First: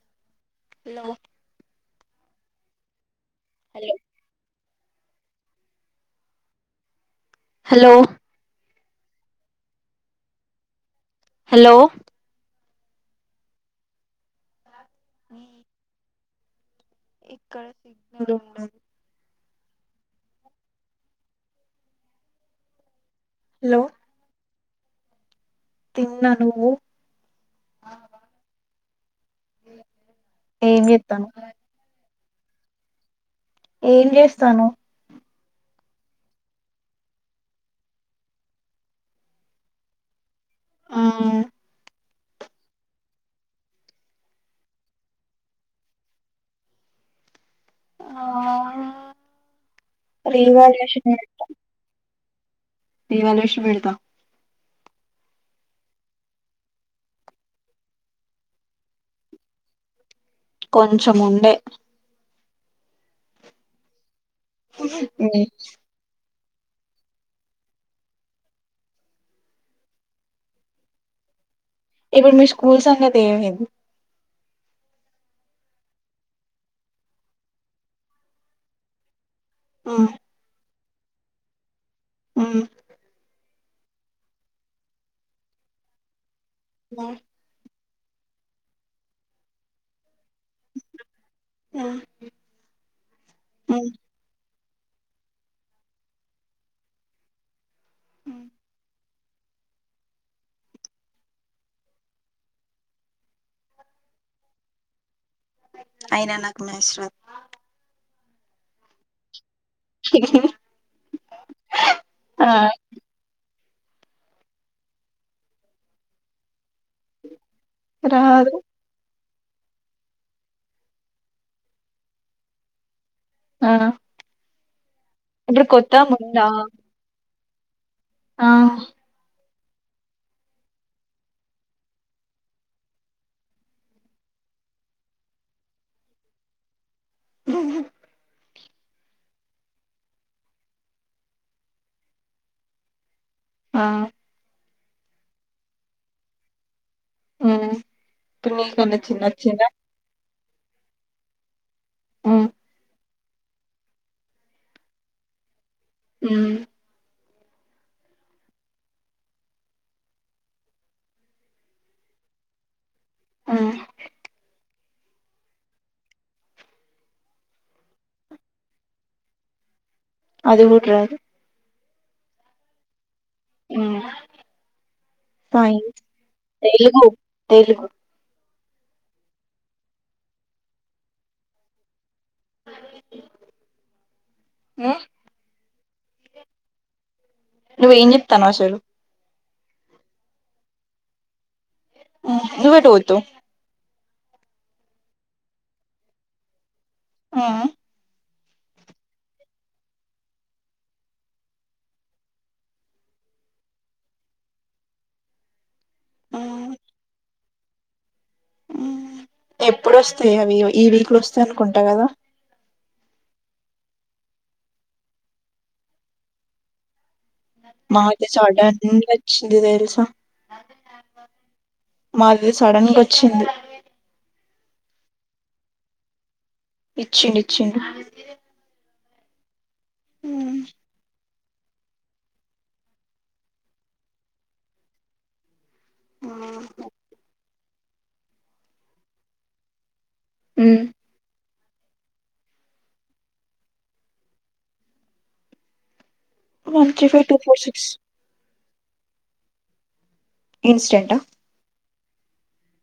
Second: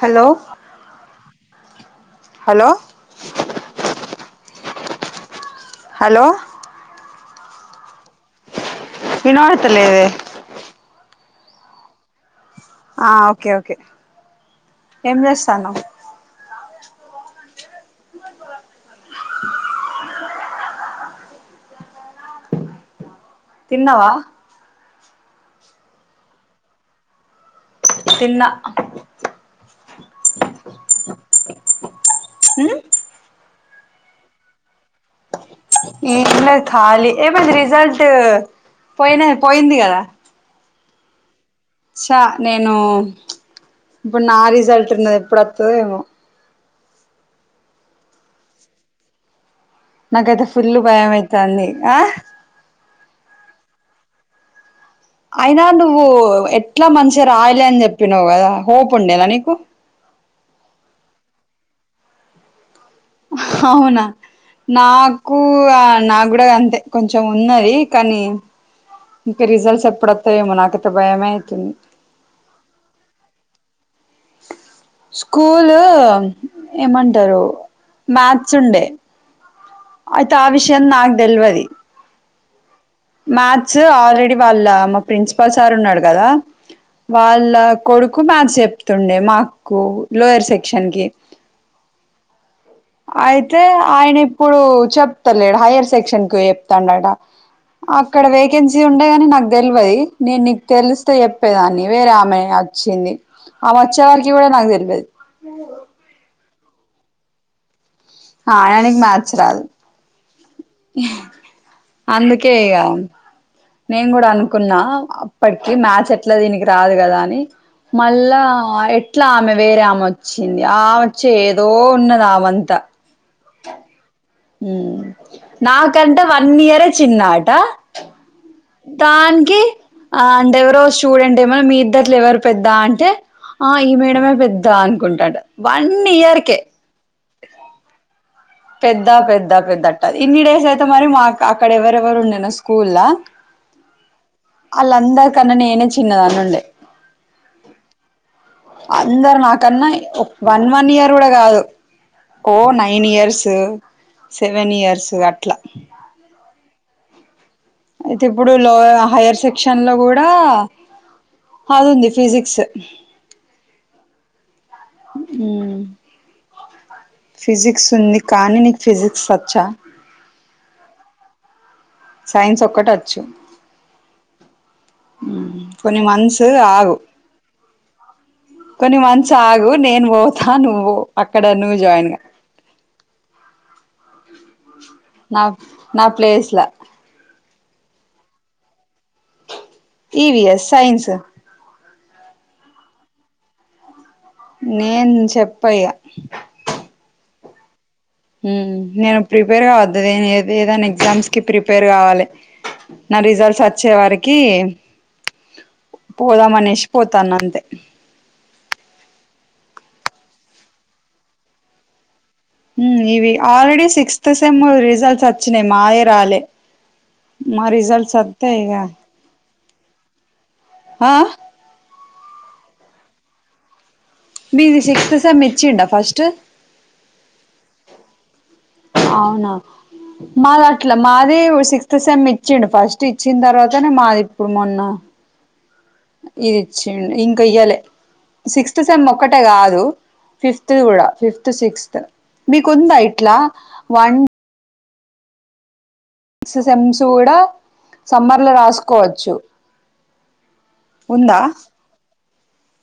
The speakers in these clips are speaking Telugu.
Hello hello hello hello hello hello ఇనపడతలేదే హలో ఆ ఓకే ఓకే ఏం చేస్తానవు ఇక్కడ సిగ్నల్ ఉండదు హలో తిన్నావా తిన్నా నువ్వు తిన్నా ఏమ్ ఉమ్ ఏం చేస్తానవ్ ఏం లే ఖాళీ ఏమైంది రిజల్ట్ పోయిన పోయింది కదా ఉమ్ చ నేను ఇప్పుడు నా రిజల్ట్ ఉన్నది ఎప్పుడు వతదో ఏమో ఆ నాకైతే ఫుల్ భయం అయితాంది రివల్యూషన్ పెడతా అయినా నువ్వు ఎట్లా మంచిగా రాయలే అని చెప్పినావు కదా హోప్ ఉండేలా నీకు కొంచెం ఉండే అవునా నాకు నాకు కూడా అంతే కొంచెం ఉన్నది కానీ ఇంకా రిజల్ట్స్ ఎప్పుడతాయే ఏమో నాకతే భయమే అవుతుంది ఇప్పుడు మీ స్కూల్ సంగతి ఏమైంది స్కూల్ ఏమంటారు మాత్స్ ఉండే ఆ అయితే ఆ విషయం నాకు తెెలివది ఉమ్ మ్యాథ్స్ ఆల్రెడీ వాళ్ళ మా ప్రిన్సిపల్ సార్ ఉన్నాడు కదా వాళ్ళ కొడుకు మ్యాథ్స్ చెప్తుండే మాకు లోయర్ సెక్షన్కి ఉమ్ అయితే ఆయన ఇప్పుడు చెప్తలేడు హైయర్ సెక్షన్ కి చెప్తాన్నట అక్కడ వేకెన్సీ ఉండేగాని నాకు తెల్వదీ నేను నీకు తెలిస్తే చెప్పేదాన్ని వేరే ఆమె వచ్చింది ఆ వచ్చే వారికి కూడా నాకు తెల్వదీ అయినా నాకు మ్యాథ్స్ రాదు ఆయన నిక్ మ్యాథచ్ రాదు ఆ అందుకే ఇగ నేను కూడా అనుకున్నా అప్పటికి మ్యాచ్ ఎట్లా దీనికి రాదు కదా అని మళ్ళా రాదు ఎ ఇట్లా ఆమె వేరే ఆమె వచ్చింది ఆమె వచ్చే ఏదో ఉన్నది ఆ వంత ఆ ఇప్పుడు కొత్త నాకంటే ఉందా వన్ ఇయర్ చిన్నాట ఆ దానికి ఆ అంట ఎవరో చూడంట్ ఏమన్నా మీ ఇద్దట్లు ఎవరు పెద్దా అంటే ఆ ఈ మేడమే పెద్ద అనుకుంటాడు వన్ ఇయర్కే పెద్ద పెద్ద పెద్ద అట్ట ఇన్ని డేస్ అయితే మరి మా అక్కడ ఎవరెవరు ఉండేనా స్కూల్ ఆ అలందరికన్న నేనే చిన్నదాని ఉండే ఉమ్ అందరు నాకన్నా వన్ వన్ ఇయర్ కూడా కాదు ఉమ్ ఓ నైన్ ఇయర్సు సెవెన్ ఇయర్సు అట్ల ఉమ్ అయితే ఇప్పుడు లో హైయర్ సెక్షన్ లో కూడా అది ఉంది ఫిజిక్స్ ఉం ఉం ఫిజిక్స్ ఉంది కానీ నీకు ఫిజిక్స్ వచ్చా అది కూడా రాదు సైన్స్ ఒక్కటి వచ్చు ఉం సైన్స్ కొన్ని మంత్స్ ఆగు తెలుగు తెలుగు కొన్ని మంత్స్ ఆగు నేను పోతా నువ్వు అక్కడ నువ్వు జాయిన్ గా ఉం నా నా ప్లేస్ల నువ్వ ఏం చెప్తన్నావ్ అసలు ఈవి ఎస్ సైన్స్ ఉం నువ్వు ఎటు పోతావ్ నేను చెప్ప ఇగ ఉం ఉం నేను ప్రిపేర్ గా వద్ద ఏద ఏదైనా ఎగ్జామ్స్ కి ప్రిపేర్ కావాలి నా రిజల్ట్స్ వచ్చే వరికి పోదామనేసి పోతాన అంతే ఉం ఎప్పుడొస్తాయో అవి ఈ వీక్లొ వస్తాయి అనుకుంటా కదా ఉం ఇవి ఆల్రెడీ సిక్స్త్ సేమ్ రిజల్ట్స్ వచ్చినాయి మాయే రాలే మా రిజల్ట్ వత్తే ఇగా ఇది తెలుసు ఆ మాది సడన్ గా వచ్చింది మీది సిక్స్త్ సేమ్ ఇచ్చిండ ఫస్ట్ ఇచ్చిండు ఇచ్చిండు అవునా మాది అట్ల మా అదే సిక్స్త్ సెమ్ ఇచ్చిండు ఫస్ట్ ఇచ్చిన తర్వాతనే మాది ఇప్పుడు మొన్న ఇది ఇచ్చిండు ఇంకా ఇయ్యాలే సిక్స్త్ సెమ్ ఒక్కటే కాదు ఫిఫ్త్ ది కూడా ఫిఫ్త్ సిక్స్త్ మీకుందా ఇట్లా one one sems three five కూడా టూ ఫోర్ సిక్స్ సమ్మర్ లో రాసుకోవచ్చు ఇన్స్టెంటా ఉందా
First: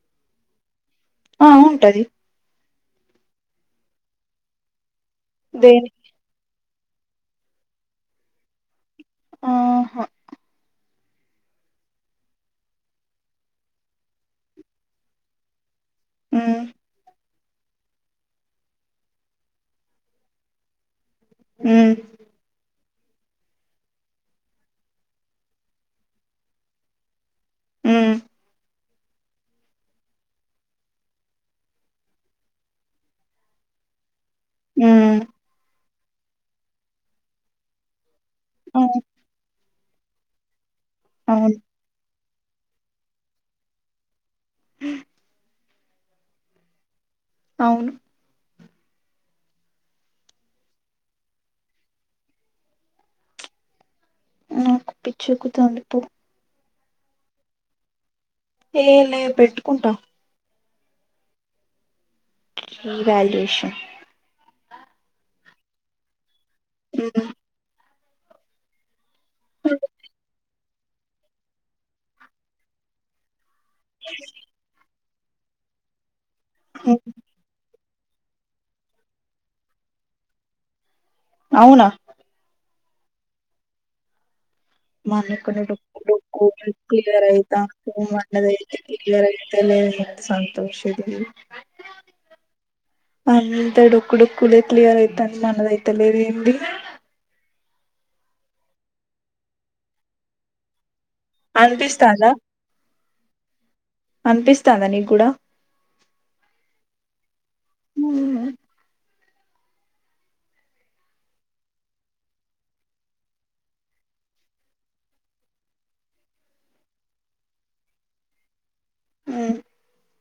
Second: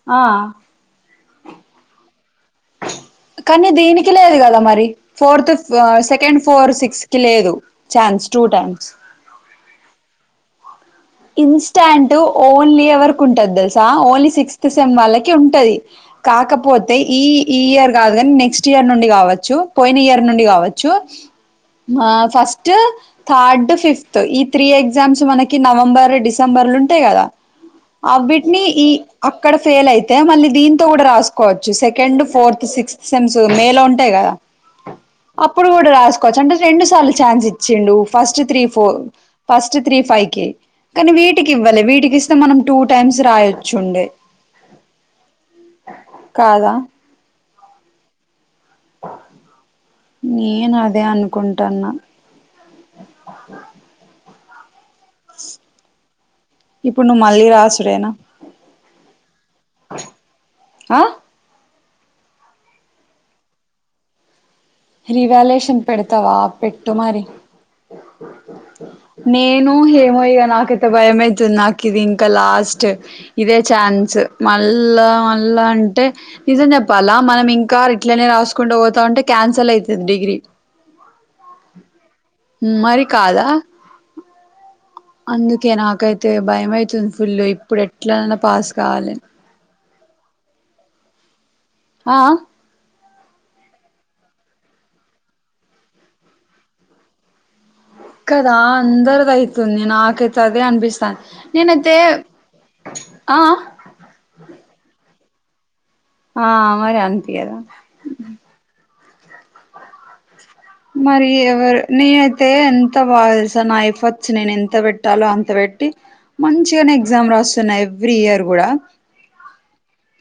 ఆ ఆ ఉంటది కానీ దీనికి లేదు కదా మరి ఫోర్త్ ఆ దేని సెకండ్ ఫోర్ సిక్స్ కి లేదు ఛాన్స్ టూ టైమ్స్ ఆహా [inaudible] ఇన్స్టాంట్ ఓన్లీ ఎవరికి ఉంటది తెలుసా ఓన్లీ సిక్స్త్ సెమ్ వాళ్ళకి ఉంటది ఉమ్ కాకపోతే ఈ ఈ ఇయర్ కాదు కాని నెక్స్ట్ ఇయర్ నుండి కావచ్చు పోయిన ఇయర్ నుండి కావచ్చు ఉమ్ మా ఫస్ట్ ఫస్ట్ థర్డ్ ఫిఫ్త్ ఈ త్రీ ఎగ్జామ్స్ మనకి నవంబర్ డిసెంబర్లు ఉంటాయి కదా అ ఉమ్ విట్ని ఈ అక్కడ ఫెయిల్ అయితే మళ్ళీ దీంతో కూడా రాసుకోవచ్చు సెకండ్ ఫోర్త్ సిక్స్త్ సెమ్స్ మేలో ఉంటాయి కదా ఉమ్ అప్పుడు కూడా రాసు చ్చ అంటే రెండు సార్లు ఛాన్స్ ఇచ్చిండు first three four first three five కి కానీ వీటికి అవును ఇవ్వాలే వీటికి ఇస్తే మనం టూ టైమ్స్ రాయొచ్చుండే హమ్ కాదా అవును నేను అదే అనుకుంటాన్నా ే [unintelligible] నాకు పిచ్చెక్కుతోంది పో ఇప్పుడు నువ్వు మళ్ళీ రాసుడేనా ఏ లే పెట్టుకుంటా ఆ రివాల్యేషన్ రివాల్యేషన్ పెడతావా పెట్టు మరి నేను ఏమయ్యా నాకైతే భయమేతుంది నాకు ఇది ఇంకా లాస్ట్ ఇదే ఛాన్స్ మళ్ళా మళ్ళా అంటే నిజం చెప్పాలా మనం ఇంకా ఇట్లనే రాసుకుంటూ పోతా ఉంటే క్యాన్సల్ అయితది డిగ్రీ అవునా మరి కాదా మన అందుకే నాకైతే కొన్ని భయం అయితుంది క్లియర్ ఫుల్లు ఇప్పుడు అయితాంది ఎట్లాన్నా మనది పాస్ అయితే కావాలె క్లియర్ సంతోష్ ది ఆ అంత డొక్కుడొకుదే క్లియర్ అయితంది మనదైతలేదు ఏంది కదా అందరిది అయితుంది నాకైతే అదే అనిపిస్తాంది నేనైతే అనిపిస్తందా ఆ అనిపిస్తాందా నీక్ కూడా ఆ మరి అనిపియదా ఉమ్ మరి ఎవరు నే అయితే ఎంత బాగా తెలుసా నా ఎఫట్స్ నేను ఎంత పెట్టాలో అంత పెట్టి మంచిగానే ఎగ్జామ్ రాస్తున్నా ఎవ్రీ ఇయర్ కూడా ఉమ్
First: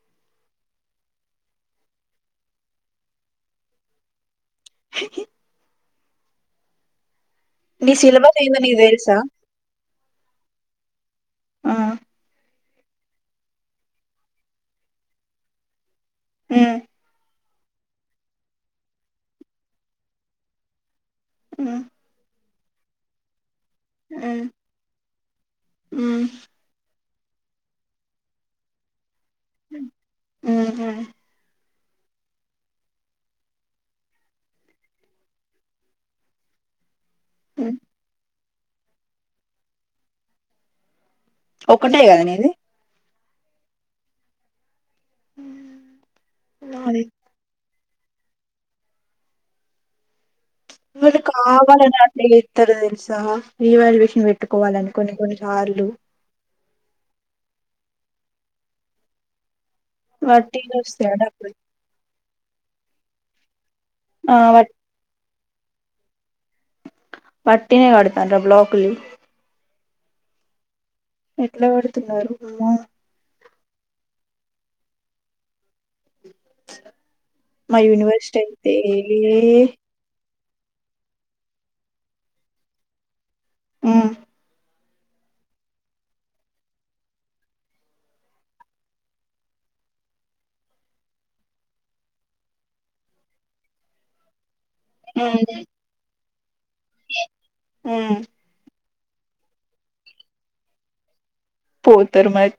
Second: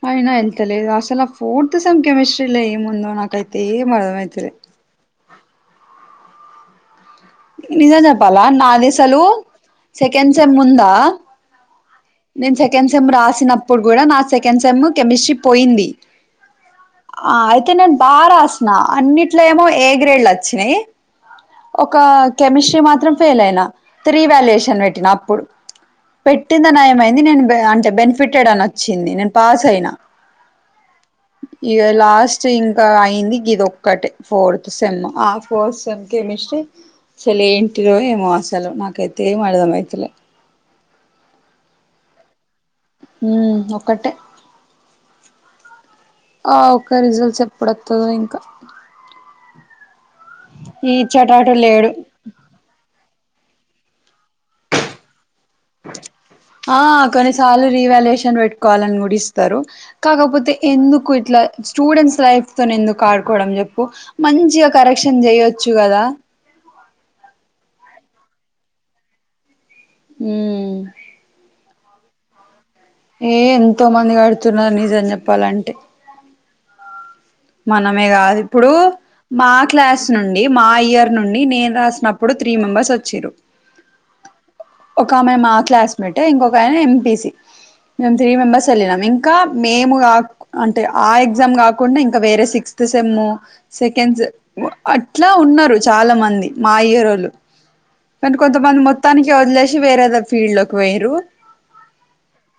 అయినా వెళ్తలేదు ఆసలు ఆ ఫోర్త్ సెమ్ కెమస్ట్రీ లో ఏ ముందు నాకైతే ఏం అర్థమై తలేదు అ నీ నిజం చెప్పాల సిలబస్ ఏందో నీకు నాది తెలుసా అసలు సెకెండ్ సెమ్ ఉందా ఆ నేను సెకండ్ సెమ్ రాసినప్పుడు కూడా నా సెకండ్ సెమ్ కెమిస్ట్రీ పోయింది ఉమ్ ఆ అయితే నేను బా రాస్త అన్నిట్లో ఏమో ఏ గ్రేడ్లు వచ్చినియి ఒక కెమిస్ట్రీ మాత్రం ఫెయిల్ అయినా రివాల్యయేషన్ పెట్టిన అప్పుడు పె పెట్టిందె నయమైంది నేను అంటే బెనిఫిటెడ్ అని వచ్చింది నేను పాస్ అయినా ఇక లాస్ట్ ఇంకా అయింది ఇది ఒక్కటే ఫోర్త్ సెమ్ ఆ ఫోర్ సెమ్ కెమిస్ట్రీ అసలేంటిరో ఏమో అసలు నాకైతే ఏమి అర్థం అయితలే ఒక్కటే కదా నీది ఉమ్ ఒక్కటే ఆ ఒక నాది రిజల్ట్ చెప్ ఎప్పుడొస్తదొ ఇంకా ఇచెటటు లేడు లే ఇతరొ తెలుసా రివాల్యేషన్ పెట్టుకోవాలని కొన్ని కొన్ని సార్లు ఆ కొన్నిసార్లు రివాల్యేషన్ పెట్టుకోవాలని కూడా ఇస్తారు కాకపోతే వట్టిగనే ఎందుకు వస్తాయా ఇట్లా డబ్బులు స్టూడెంట్స్ లైఫ్ తో ఎందుకు ఆడుకోవడం చెప్పు ఆ మంచిగా వట్ కరెక్షన్ చేయొచ్చు కదా వట్టిగానే కడతానార బ్లాక్లు హ ఎట్లా కడుతున్నారు ఏ ఎంతో మంది కడుతున్నారు నిజం చెప్పాలంటే మా మనమే కాదు యూనివర్సిటీ ఇప్పుడు అయితే మా క్లాస్ నుండి మా ఇయర్ నుండి నేను రాసినప్పుడు త్రీ మెంబర్స్ వచ్చిరు ఆ ఒక ఆమె మా క్లాస్మేట్ ఇంకొక ఆయన ఎంపిసి మేము త్రీ మెంబర్స్ వెళ్ళినాం ఇంకా మేము కా అంటే ఆ ఎగ్జామ్ కాకుండా ఇం వేరే సిక్స్త్ సెమ్ము సెకండ్స్ అట్లా ఉమ్ ఉన్నారు చాలా మంది మా ఇయరోలు ఉమ్ కొంతమంది మొత్తానికి వదిలేసి వేరేదో ఫీల్డ్ లోకి వేయిరు పోతారు మరీ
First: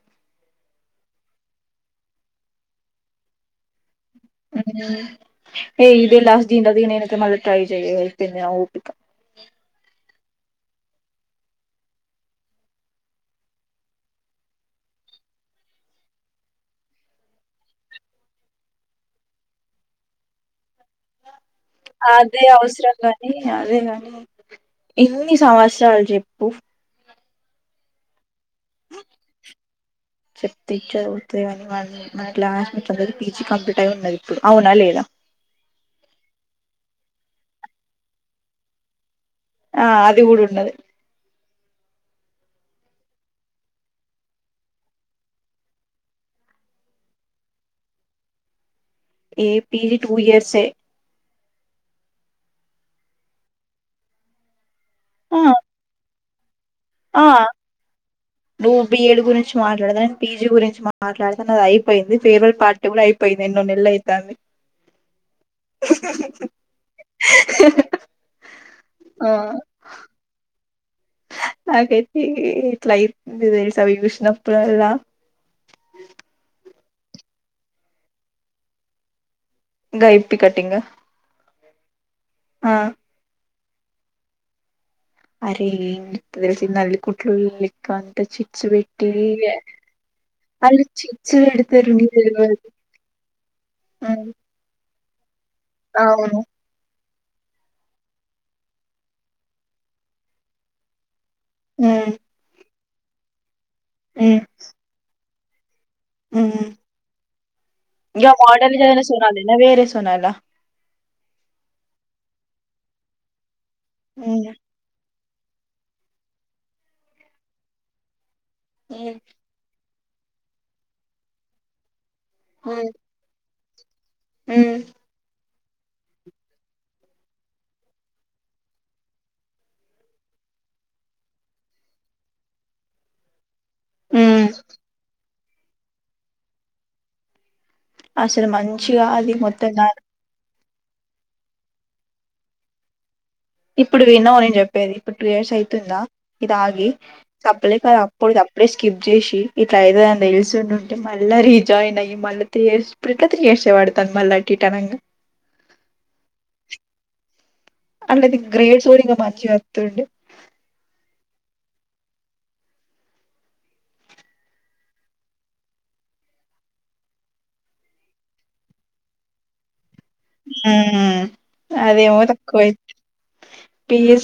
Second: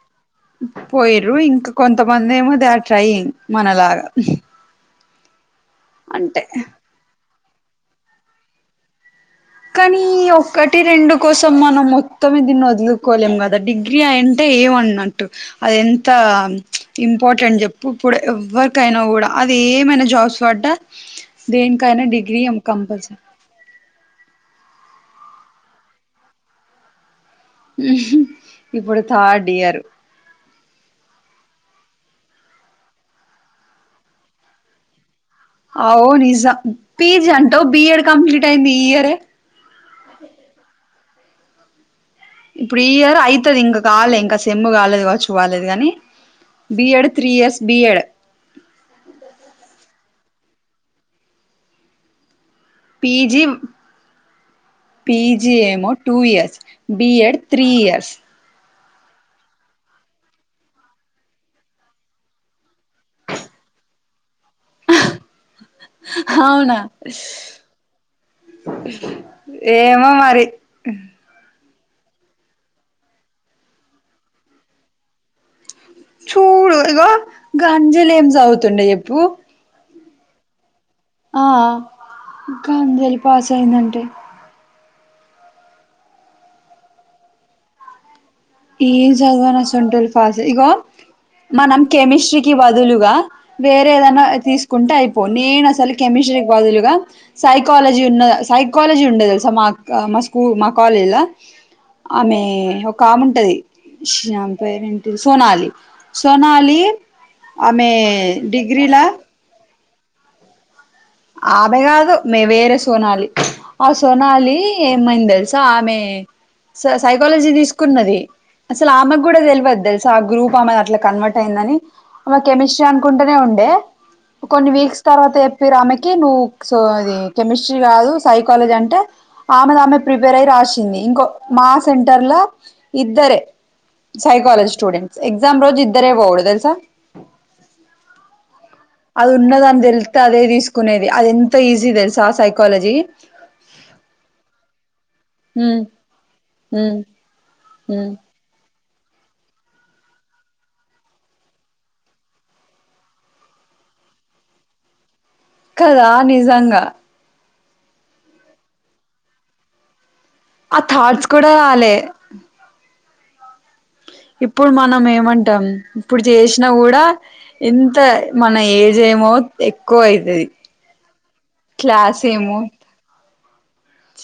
పోయిరు ఇంకా కొంతమంది ఏమో దే ఆర్ ట్రైంగ్ మనలగా ఏ ఇదే లాస్ట్ దీని తర్వాత మల్ల ట్రై చెయ్ అయిపోయింది నా ఓపిక కానీ ఒక్కటి రెండు కోసం మనం మొత్తమే దీన్ని వదులుకోలేం కదా డిగీ గ్రీయ అంటే ఏమన్నట్టు అది ఎంత ఇంపార్టెంట్ చెప్పు ఇప్పుడు ఎవరికైనా కూడా అది ఏమైనా జాబ్స్ వాటా దేని అదే అవసరం కాని అదే కాని ఇన్ని సంవత్సరాలు చెప్పు ఇప్పుడు థర్డ్ ఇయర్ చెప్తి ఇజ్జతి గని వా మనకి మన క్లాస్ మొత్తం లో పీజీ కంప్లీట్ అయి ఉన్నది ఇప్పుడు అవునా లేదా అగో నిజం పీజీ అంటావ్ బిఎడ్ కంప్లీట్ అయింది ఈ ఇయర్ ఏ ఆ అది కూడా ఉన్నది ఇప్పుడు ఈయర్ అయితది ఇంకా కాలే ఇంకా సేమ్ము కాలేదు కావచ్చు వాళ్లది గాని బిఎడ్ త్రీ ఇయర్స్ బిఎడ్ ఏ పీజీ టూ ఇయర్స్ ఏ పీజీ ఆ పీజీ ఏమో టూ ఇయర్స్ బీ ఆ ఎడ్ త్రీ ఇయర్స్ నువ్వు బిఎడ్ గురించి మాట్లాడతా నేను పీజీ గురించి మాట్లాడతాను అది అయిపోయింది ఫేర్వెల్ పార్ట్ కూడా అయిపోయింది ఏన్నో నెలలు అయితంది ఆ అవునా ఆ! ఏమో మరి నాకైతే ఇట్ల అయితుంది తెలుసా అవి చూసినప్పుడల్ల చూడు ఇగో గా అంజలి ఏం సాదువుతుండే చెప్పు గా ఇప్పి కటింగా ఆ గా అంజలి పాస్ అయిందంటే అరే ఏం ఇంత తెలిసిందే నల్లికుట్లోనీ లెక్క అంత చి ఏం సద్వర్ అసంటోళ్లు ఫాస్ ఇగో వాళ్ళు చిట్స్ మనం పెడతారు నీకు కెమిస్ట్రీ కి తెల్వదు బదులుగా వేరే ఏదైనా హ్మ్. తీసుకుంటే అయిపోదు నేను అసలు కెమిస్ట్రీ అవును కి బదులుగా సైకాలజీ ఉన్న సైకాలజీ ఉండే తెలుసా మా మా స్కూ మా కాలేజీల ఉమ్ ఆమె ఒక ఆముంటది ఉమ్ ఆమె పేరు ఏంటి సోనాలి ఉమ్ సోనాలి ఆమె డిగ్రీల నా వేరే సోనాల ఆమె కాదు మే వేరే సోనాలి ఆ ఉమ్ సోనాలి ఏమైంది తెలుసా ఆమె స సైకాలజీ తీసుకున్నది అసలు ఉమ్ ఆమెకు కూడా తెలువదు తెలుసా ఆ గ్రూప్ ఆమెది అట్ల కన్వర్ట్ అయిందాని ఆమె ఉమ్ కెమిస్ట్రీ అను కుంటునే ఉండే కొన్ని ఉమ్ వీక్స్ తర్వాత చెప్పిర్రు ఆమె కి నువ్వు సో అది కెమిస్ట్రీ కాదు సైకాలజీ అంటే ఆమెది ఆమె ప్రిపేర్ అయి రాసింది ఇంకో మా సెంటర్లో ఇద్దరే ఉమ్ సైకాలజీ స్టూడెంట్స్ ఎగ్జామ్ రోజు ఇద్దరే పోవుడు తెలుసా అసలు మంచిగా అది మొత్తం ఉన్నదని దా తెలితే అదే తీసు కునేది అది ఎంతా ఈజీ తెలుసా సైకాలజీ ఇప్పుడు విన్నావా నేను చెప్పేది ఇప్పుడు టూ ఇయర్స్ ఉమ్ అయితుందా ఇది అగి ఉమ్ తప్పలేక ఉమ్ అప్పుడు త ఇప్పుడే స్కిప్ చేసి ఇట్ల అయితదని తెలుసుండుంటే మళ్ళా రీజాయిన్ అయ్యి మళ్ళ త్రీ ఇయర్స్ ప్రీపథింగ్ చేసేవాడు తను మల్ల అటు ఇటు అనంగా కదా నిజంగా అంటే అది గ్రేడ్స్ ఒడిగా మార్చి వత్తుండే ఆ థాట్స్ కూడా రాలే ఇప్పుడు మనం ఏమంటం ఇప్పుడు జేసినా కూడా ఎంత మన ఏజ్ ఏమో ఎక్కువయి ఉమ్మ్ అదేమో ఏమో తక్కువయి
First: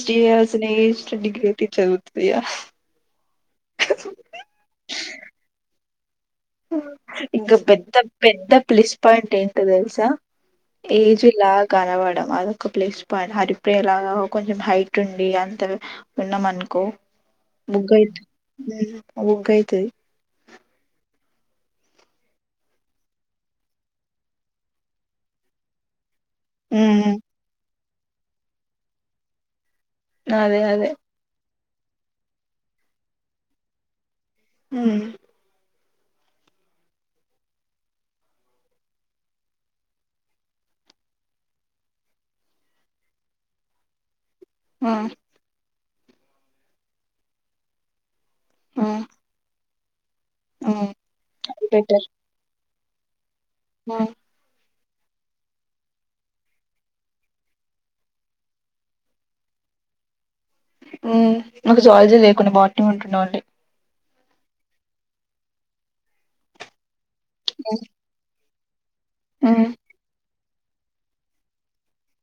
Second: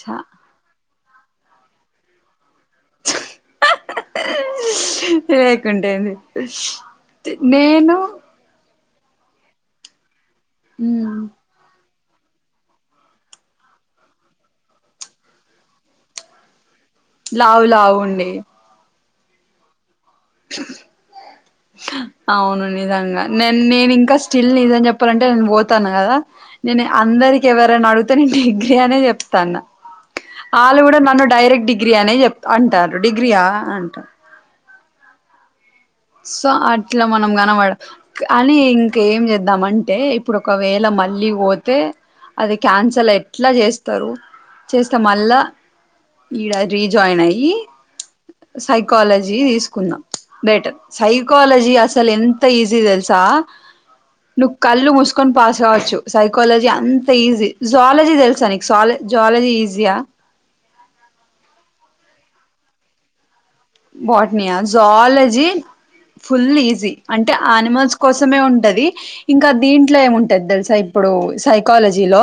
చ స్నేష్ట్ డిగ్రీ ఐటి చదువుతుదియా లేకుంటే ఏంది ఇంకా పెద్ద పెద్ద ప్లస్ పాయింట్ ఎంటో తెలుసా ఉమ్ ఏజ్‌లా కనపడం అదొక ప్లేస్ పాయింట్ హరిప్రియ లాగా కొంచెం హైట్ ఉండి అంత ఉన్నామనుకో లావు లావు ఉండి ఉమ్మ్ ఓంకైతది అవును నిజంగా నేన్ నేను ఇంకా స్టిల్ నిజం చెప్పాలంటే నేను పోతాను కదా నేను మ్మ్ అందరికి ఎవరన్నా అడుగితే నేను డిగ్రీ అనే చెప్తాన్న అదే ఆళ్ళు అదే కూడా నన్ను డైరెక్ట్ డిగ్రీ అనే చెప్ అంటారు డిగ్రీయా అంటా ఉమ్మ్ సో అట్లా మనం కనపడ అని ఇంకా ఏం చేద్దాం అంటే ఇప్పుడు ఒకవేళ మళ్ళీ పోతే అది క్యాన్సల్ ఎట్ల చేస్తారు ఆ చేస్తే మళ్ళా ఈడ రీజాయిన్ అయ్యి ఆ సైకాలజీ తీసుకున్న ఆ బెటర్ సైకాలజీ అసలు ఎంత ఈజీ తెల్సా ఆ నువ్వు కళ్ళు మూసుకొని పాస్ కావచ్చు సైకాలజీ అంతా ఈజీ జువాలజీ తెలుసా నీ స్వాల జువాలజీ ఈజీయా ఉమ్మ్ నాకు జూవాలజీ లేకుండే బట్నీ ఉంటుండే ఆల్రెడీ బాట్నియా జువాలజీ ఫుల్ ఈజీ అంటే అనిమల్స్ కోసమే ఉంటది ఇంకా మ్మ్ దీంట్లో ఏముంటది తెలుసా ఇప్పుడు సైకాలజీలో